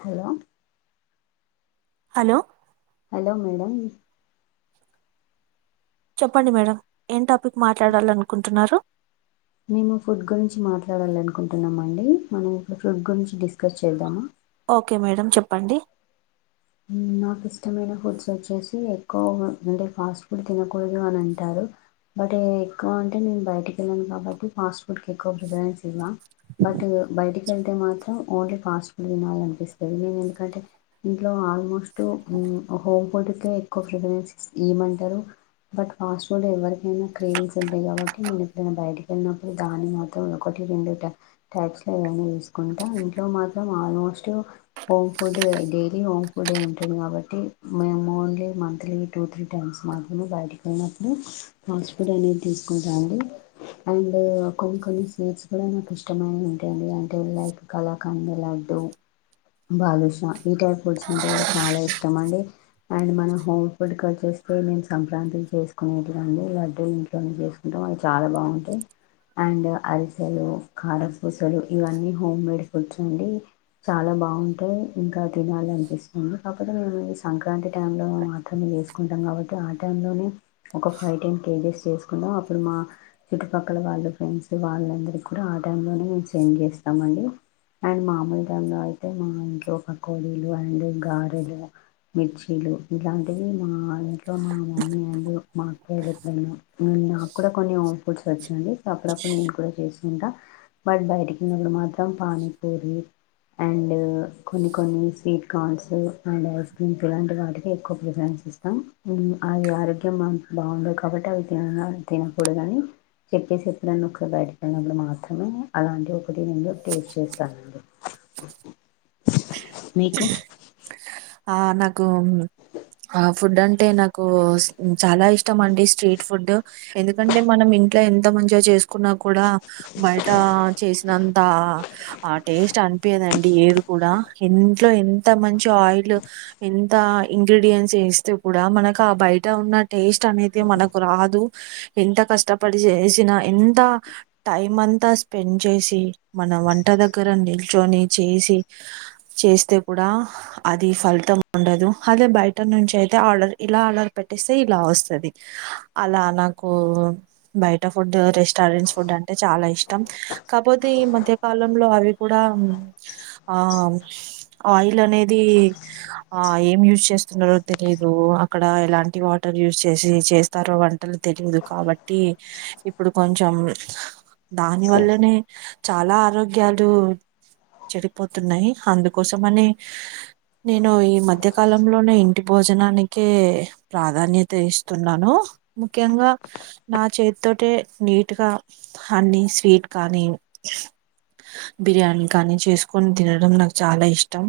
Hello hello hello madam చెప్పండి madam ఏం topic మాట్లాడాలనుకుంటున్నారు మేము ఫుడ్ గురించి మాట్లాడాలి అనుకుంటున్నాం అండి మనం ఇప్పుడు ఫుడ్ గురించి డిస్కస్ చేద్దామా ఓకే మేడం చెప్పండి నాకు ఇష్టమైన ఫుడ్స్ వచ్చేసి ఎక్కువ అంటే ఫాస్ట్ ఫుడ్ తినకూడదు అని అంటారు బట్ ఎక్కువ అంటే నేను బయటకి వెళ్ళను కాబట్టి ఫాస్ట్ ఫుడ్కి ఎక్కువ ప్రిఫరెన్స్ ఇవ్వ బట్ బయటికి వెళ్తే మాత్రం ఓన్లీ ఫాస్ట్ ఫుడ్ తినాలనిపిస్తది నేను ఎందుకంటే లో ఆల్మోస్ట్ అ హోమ్ ఫుడ్ కె ఎక్కువ ప్రిఫరెన్స్ ఇయమంటరు బట్ ఫాస్ట్ ఫుడ్ లో ఎవరికైనా క్రేవిస్ ఉంటాయి కాబట్టి నేను ఎప్పుడైనా బయటకి వెళ్ళినప్పుడు దాన్ని మాత్రం ఒకటి రెండు టైప్స్ లో ఏవైనా చూసుకుంటా ఇంట్లో మాత్రం ఆల్మోస్ట్ హోమ్ ఫుడ్ ఇదే హోమ్ ఫుడ్ ఉంటుంది కాబట్టి మేము only monthly two three times మాత్రమే బయటికి వెళ్ళినప్పుడు ఫాస్ట్ ఫుడ్ అనేది తీసుకుంటాండి అండ్ కొన్ని కొన్ని స్వీట్స్ కూడా నాకు ఇష్టమైనవి ఉంటాయండి అంటే లైక్ కళాకండ్, లడ్డు, బాదుషా ఈ టైప్ ఫుడ్స్ అంటే కూడా చాలా ఇష్టం అండి అండ్ మన హోమ్ ఫుడ్ కి వచ్చేస్తే మేము సంక్రాంతికి చేసుకునేవి లడ్డు ఇంట్లోనే చేసుకుంటాం అవి చాలా బాగుంటాయి అండ్ అరిసెలు కారపూసలు ఇవన్నీ హోమ్ మేడ్ ఫుడ్స్ అండి చాలా బాగుంటాయి ఇంకా తినాలి అనిపిస్తుంది కాకపోతే మేము ఈ సంక్రాంతి టైంలో మాత్రమే వేసుకుంటాం కాబట్టి ఆ టైంలోనే ఒక ఫైవ్ టెన్ కేజెస్ చేసుకుంటాం అప్పుడు మా చుట్టుపక్కల వాళ్ళు ఫ్రెండ్స్ వాళ్ళందరి కూడా ఆ టైంలోనే మేము సెండ్ చేస్తాం అండి అండ్ మామూలు టైంలో అయితే మా ఇంట్లో ఒక కోడి అండ్ గారెలు మిర్చీలు ఇలాంటివి మా ఇంట్లో మా మమ్మీ అండ్ మా అత్తాయ్య పైన [unintelligible] నాకు కూడా కొన్ని ఫుడ్స్ వచ్చండి సో అప్పుడప్పుడు నేను కూడా చేస్తాను బట్ బయటికిన్నప్పుడు మాత్రం పానీపూరి అండ్ కొన్ని కొన్ని [unintelligible] స్వీట్కాార్న్స్ అండ్ ఐస్ క్రీమ్స్ ఇలాంటి వాటికి ఎక్కువ ప్రిఫరెన్స్ ఇస్తాం అవి ఆరోగ్యం బాగుండదు కాబట్టి అవి తినాల తినకూడ కానీ చెప్పేసిప్పు నన్ను ఒకసారి బయట తిళినప్పుడు మాత్రమే అలాంటివి ఒకటి నేను టేస్ట్ చేస్తానండి మీకు ఆ నాకు ఆ ఫుడ్ అంటే నాకు చాలా ఇష్టం అండి స్ట్రీట్ ఫుడ్ ఎందుకంటే మనం ఇంట్లో ఎంత మంచిగా చేసుకున్నా కూడా బయట చేసినంత ఆ టేస్ట్ అనిపియ్యదండి ఏది కూడా ఇంట్లో ఎంత మంచి ఆయిల్ ఎంత ఇంగ్రీడియంట్స్ వేస్తే కూడా మనకు ఆ బయట ఉన్న టేస్ట్ అనేతే మనకు రాదు ఎంత కష్టపడి చేసినా ఎంత టైం అంతా స్పెండ్ చేసి మన వంట దగ్గర నిల్చొని చేసి చేస్తే కూడా అది ఫలితం ఉండదు అదే బయట నుంచి అయితే ఆర్డర్ ఇలా ఆర్డర్ పెట్టిస్తే ఇలా వస్తుంది అలా నాకు బయట ఫుడ్ రెస్టారెంట్స్ ఫుడ్ అంటే చాలా ఇష్టం కాపోతే ఈ మధ్యకాలంలో అవి కూడా ఆ ఆయిల్ అనేది ది ఆ ఏం యూస్ చేస్తున్నారో తెలియదు అక్కడ ఎలాంటి వాటర్ యూస్ చేసి చేస్తారో వంటలు తెలిదు కాబట్టి ఇప్పుడు కొంచెం దాని వల్లనే చాలా ఆరోగ్యాలు చెడిపోతున్నాయి అందుకోసమని నేను ఈ మధ్య కాలంలోనే ఇంటి భోజనానికే ప్రాధాన్యత ఇస్తున్నాను ముఖ్యంగా నా చేతితోటే నీట్ గా అన్ని స్వీట్ కానీ బిర్యానీ కానీ చేసుకొని తినడం నాకు చాలా ఇష్టం.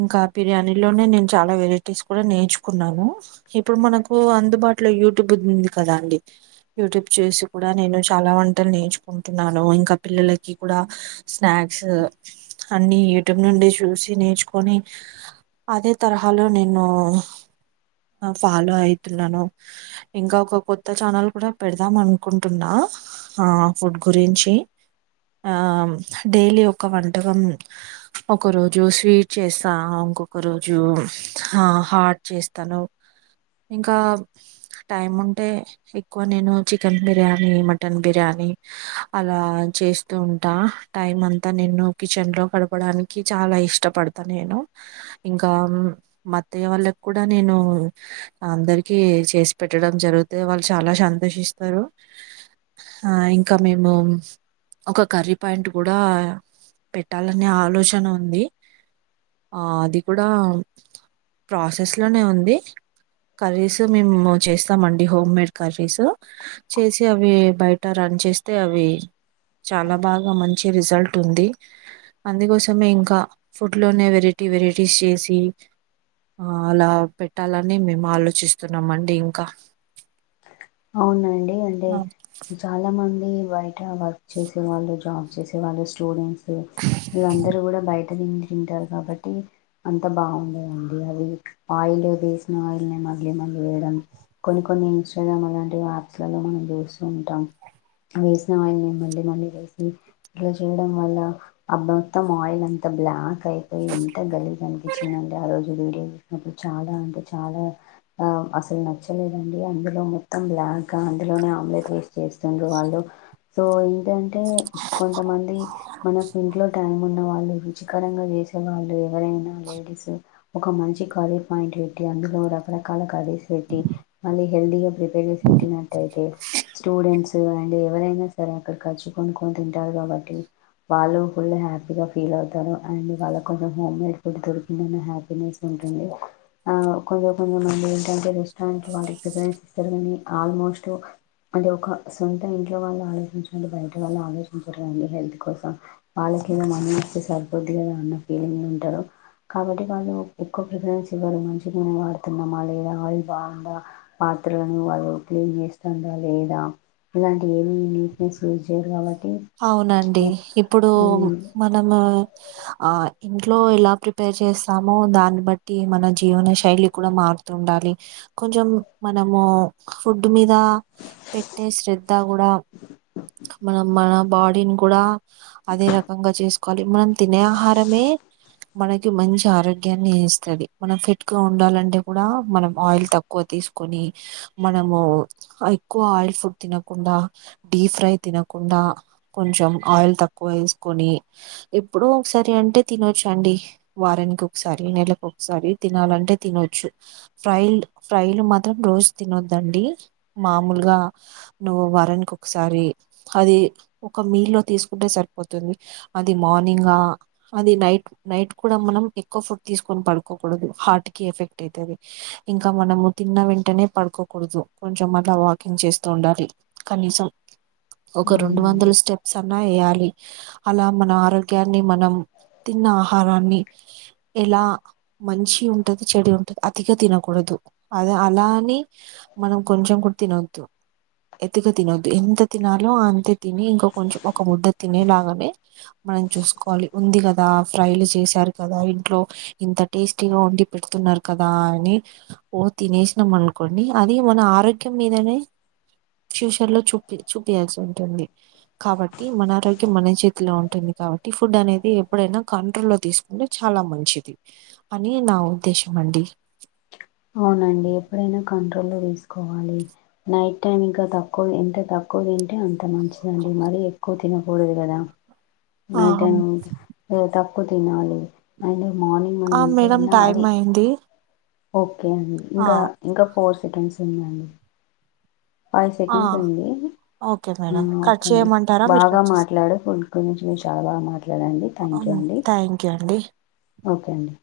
ఇంకా బిర్యానీలోనే నేను చాలా వెరైటీస్ కూడా నేర్చుకున్నాను ఇప్పుడు మనకు అందుబాటులో యూట్యూబ్ ఉంది కదా అండి యూట్యూబ్ చూసి కూడా నేను చాలా వంటలు నేర్చుకుంటున్నాను ఇంకా పిల్లలకి కూడా స్నాక్స్ అన్ని యూట్యూబ్ నుండి చూసి నేర్చు కొని అదే తరహాలో నేను ఫాలో అయితున్నాను ఇంకా ఒక కొత్త ఛానల్ కూడా పెడదాం అనుకుంటున్నా ఆ ఫుడ్ గురించి ఆ డైలీ ఒక వంటకం ఒక రోజు స్వీట్. చేస్తా ఇంకొక రోజు హాట్ చేస్తాను ఇంకా టైం ఉంటే ఎక్కువ నేను చికెన్ బిర్యానీ మటన్ బిర్యానీ అలా చేస్తూ ఉంటా టైం అంతా నేను కిచెన్ లో గడపడానికి చాలా ఇష్టపడ్ త నేను ఇంకా మా అత్తయ్య వాళ్ళకి కూడా నేను అందరికి చేసి పెట్టడం జరిగుతే వాళ్ళు చాలా సంతోషిస్తారు ఆ ఇంకా మేము ఒక కర్రీ పాయింట్ కూడా పెట్టాలనే ఆలోచన ఉంది. ఆ అది కూడా ప్రాసెస్ లోనే ఉంది కర్రీస్ మేము చేస్తామండి హోం మేడ్ కర్రీస్ చేసి అవి బయట రన్ చేస్తే అవి చాలా బాగా మంచి రిజల్ట్ ఉంది అందుకోసమే ఇంకా ఫుడ్. ఇంట్లోనే వెరైటీ వెరైటీస్ చేసి ఆ అలా పెట్టాలని మేము ఆలోచిస్తున్నాము అండి ఇంకా అవునండి అంటే చాలా మంద్ ఉమ్ బయట వర్క్ చేసే వాళ్ళు జాబ్ చేసే వాళ్ళు స్టూడెంట్స్ వీళ్ళందరూ కూడా బయట్ అది తింటారు కాబట్టి అంత బాగుండదండి. అవి ఆయిల్ వేసిన ఆయిల్ మళ్లీ మళ్లీ వెయ్యడం. కొన్ని కొన్ని ఇన్ స్టాగ్రాములు యాప్స్ లలో మనం చూస్తూ ఉంటాం వేసిన ఆయిల్ మళ్ళీ, మళ్ళీ వేసి ఇట్లా చేయడం వల్ల, ఆ మొత్తం ఆయిల్ అంత బ్లాక్ అయిపోయి ఎంత గలీజ్ అనిపిచ్చిందంటే, ఆ రోజు వీడియో చేసినప్పుడు, చాలా అంటే చాలా అసలు నచ్చలేదండి. అందులో మొత్తం బ్లాక్గా అందులోనే ఆమ్లెట్ వేస్ట్ చేస్తుండ్రు. వాళ్ళు సో ఏంటంటే, కొంతమంది మనకు ఇంట్లో టైం ఉన్న వాళ్ళు రుచికరంగా చేసే వాళ్ళు ఎవరైనా, లేడీస్ ఒక మంచి కర్రీ పాయింట్ పెట్టి, అందులో రకరకాల కర్రీ పెట్టి మళ్లీ హెల్తీగా పెట్ వీడియోస్ పెట్టినట్టయితే స్టూడెంట్స్ తు అండ్ ఎవరైనా సరే అక్కడ ఖర్చు కొనుక్కొని తింటారు. కాబట్టి వాళ్ళు ఫుల్ హ్యాపీగా ఫీల్ అవుతారు. అండ్ వాళ్ళ కొంచెం హోమ్ మేడ్ ఫుడ్ దొరికిందన్న హ్యాపీనెస్ ఉంటుంది. ఆ ఒకకోపానగా ఏంటంటే రెస్టారెంట్ వాళ్లకి ప్రిఫరెన్స్ కాని ఆల్మోస్ట్ అంటే ఒక సొంత ఇంట్లో వాళ్ళు ఆలోచించినట్టు బయట వాళ్ళు ఆలోచించరు అండి. హెల్త్ కోసం వాళ్ళకి ఏదో మన వస్తే సరిపోద్ది కదా అన్న ఫీలింగ్ ఉంటారు. కాబట్టి వాళ్ళు ఎక్కువ ప్రిఫరెన్స్ ఇవ్వరేమో అనేసినూనె వాడుతున్నామా లేదా ఆయిల్ బాగుందా త్రులను వాళ్ళు క్లీన్ చేస్తుందా లేదా ఇలాంటి ఏమీ నీట్నెస్ యూజ్ చేయరు కాబట్టి అవునండి ఇప్పుడు మనము ఆ ఇంట్లో ఎలా ప్రిపేర్ చేస్తామో, దాన్ని బట్టి మన జీవన శైలి కూడా మారుతూ ఉండాలి. కొంచెం మనము ఫుడ్ మీద పెట్టే, శ్రధ కూడా మనం మనం బాడీని కూడా అదే రకంగా చెస్ మళ్లీ మనం తినే ఆహారమే మనకి మంచి ఆరోగ్యాన్ని ఇస్తది. మనం ఫిట్ గా ఉండాలంటే కూడా మనం ఆయిల్ తక్కువ తీసుకొని మనము ఎక్కువ ఆయిల్ ఫుడ్ తినకుండా డీ ఫ్రై తినకుండా. కొంచెం ఆయిల్ తక్కువ వేసుకొని, ఎప్పుడో ఒకసారి అంటే తినొచ్చు అండి. వారానికి ఒకసారి నెలకు ఒకసారి తినాలంటే తినొచ్చు ఫ్రైల్డ్ ఫ్రైల్ మాత్రం రోజు తినొద్దండి. మాములుగా నువ్వు వారానికి ఒకసారి అది ఒక మీ లో తీసుకుంటే సరిపోతుంది. అది మార్నింగా అది నైట్ నైట్ కూడా మనం ఎక్కువ ఫుడ్ తీసుకొని పడుకోకూడదు. హార్ట్ కి ఎఫెక్ట్ అయితది. ఇంకా మనము తిన్న వెంటనే పడుకోకూడదు. కొంచెం అట్లా వాకింగ్ చేస్తూ ఉండాలి కనీసం. ఒకరు వందల అవునండి స్టెప్స్ అన్ న్నా వేయాలి అలా మన ఆరోగ్యాన్ని మనం తిన్న ఆహారాన్ని ఎలా మంచి ఉంటది. చెడి ఉంటది. అతిగా తినకూడదు అలా అలాని మనం కొంచెం కూడా తినొద్దు. ఎతిగా తినొద్దు. ఎంత తినాలో అంతే. తిని ఇంక కొంచెం ఒక ముద్ద తినేలాగానే మనం చూసుకోవాలి. ఉంది కదా ఫ్రైలు చేశారు కదా. ఇంట్లో ఇంత టేస్టీగా వండి పెడుతున్నారు కదా అని ఓ తినేసినాం అనుకోండి. అది మన ఆరోగ్యం మీదనే ఫ్యూచర్ లో చూపి చూపియాల్సి ఉంటుంది. కాబట్టి మన ఆరోగ్యం మన చేతిలో ఉంటుంది. కాబట్టి ఫుడ్ అనేది ఎప్పుడైనా కంట్రోల్ లో తీసుకుంటే చాలా మంచిది. అని నా ఉద్దేశం అండి. అవునండి ఎప్పుడైనా కంట్రోల్ లో తీసుకోవాలి నైట్ టైం ఇంకా తక్కువ ఎంత తక్కువ తిన్ అంటే అంత మంచిదండి మరీ ఎక్కువ తిన కూడదు కదా ఆ నైట్ టైము తినేటప్ క్కు తినాలి అండ్ మార్నింగ్ ఆ మేడం టైం అయింది ఓప్ ఓకే అండ్ ఆ ఇంక ఇంకా ఫోర్స్ టెన్షన్ ఉందండి ఫైవ్ ఆ సెకండ్స్ అండి. Okay madam ah cut okay అండి. చేయమంటారా మీరు బాగా కట్ చేస్ మాట్లాడు ఫుడ్ గురించి చాలా మాట్లాడండి. థ్యాంక్ యూ హ్మ్. అండి. థ్యాంక్ యూ అండి ఓకె అండి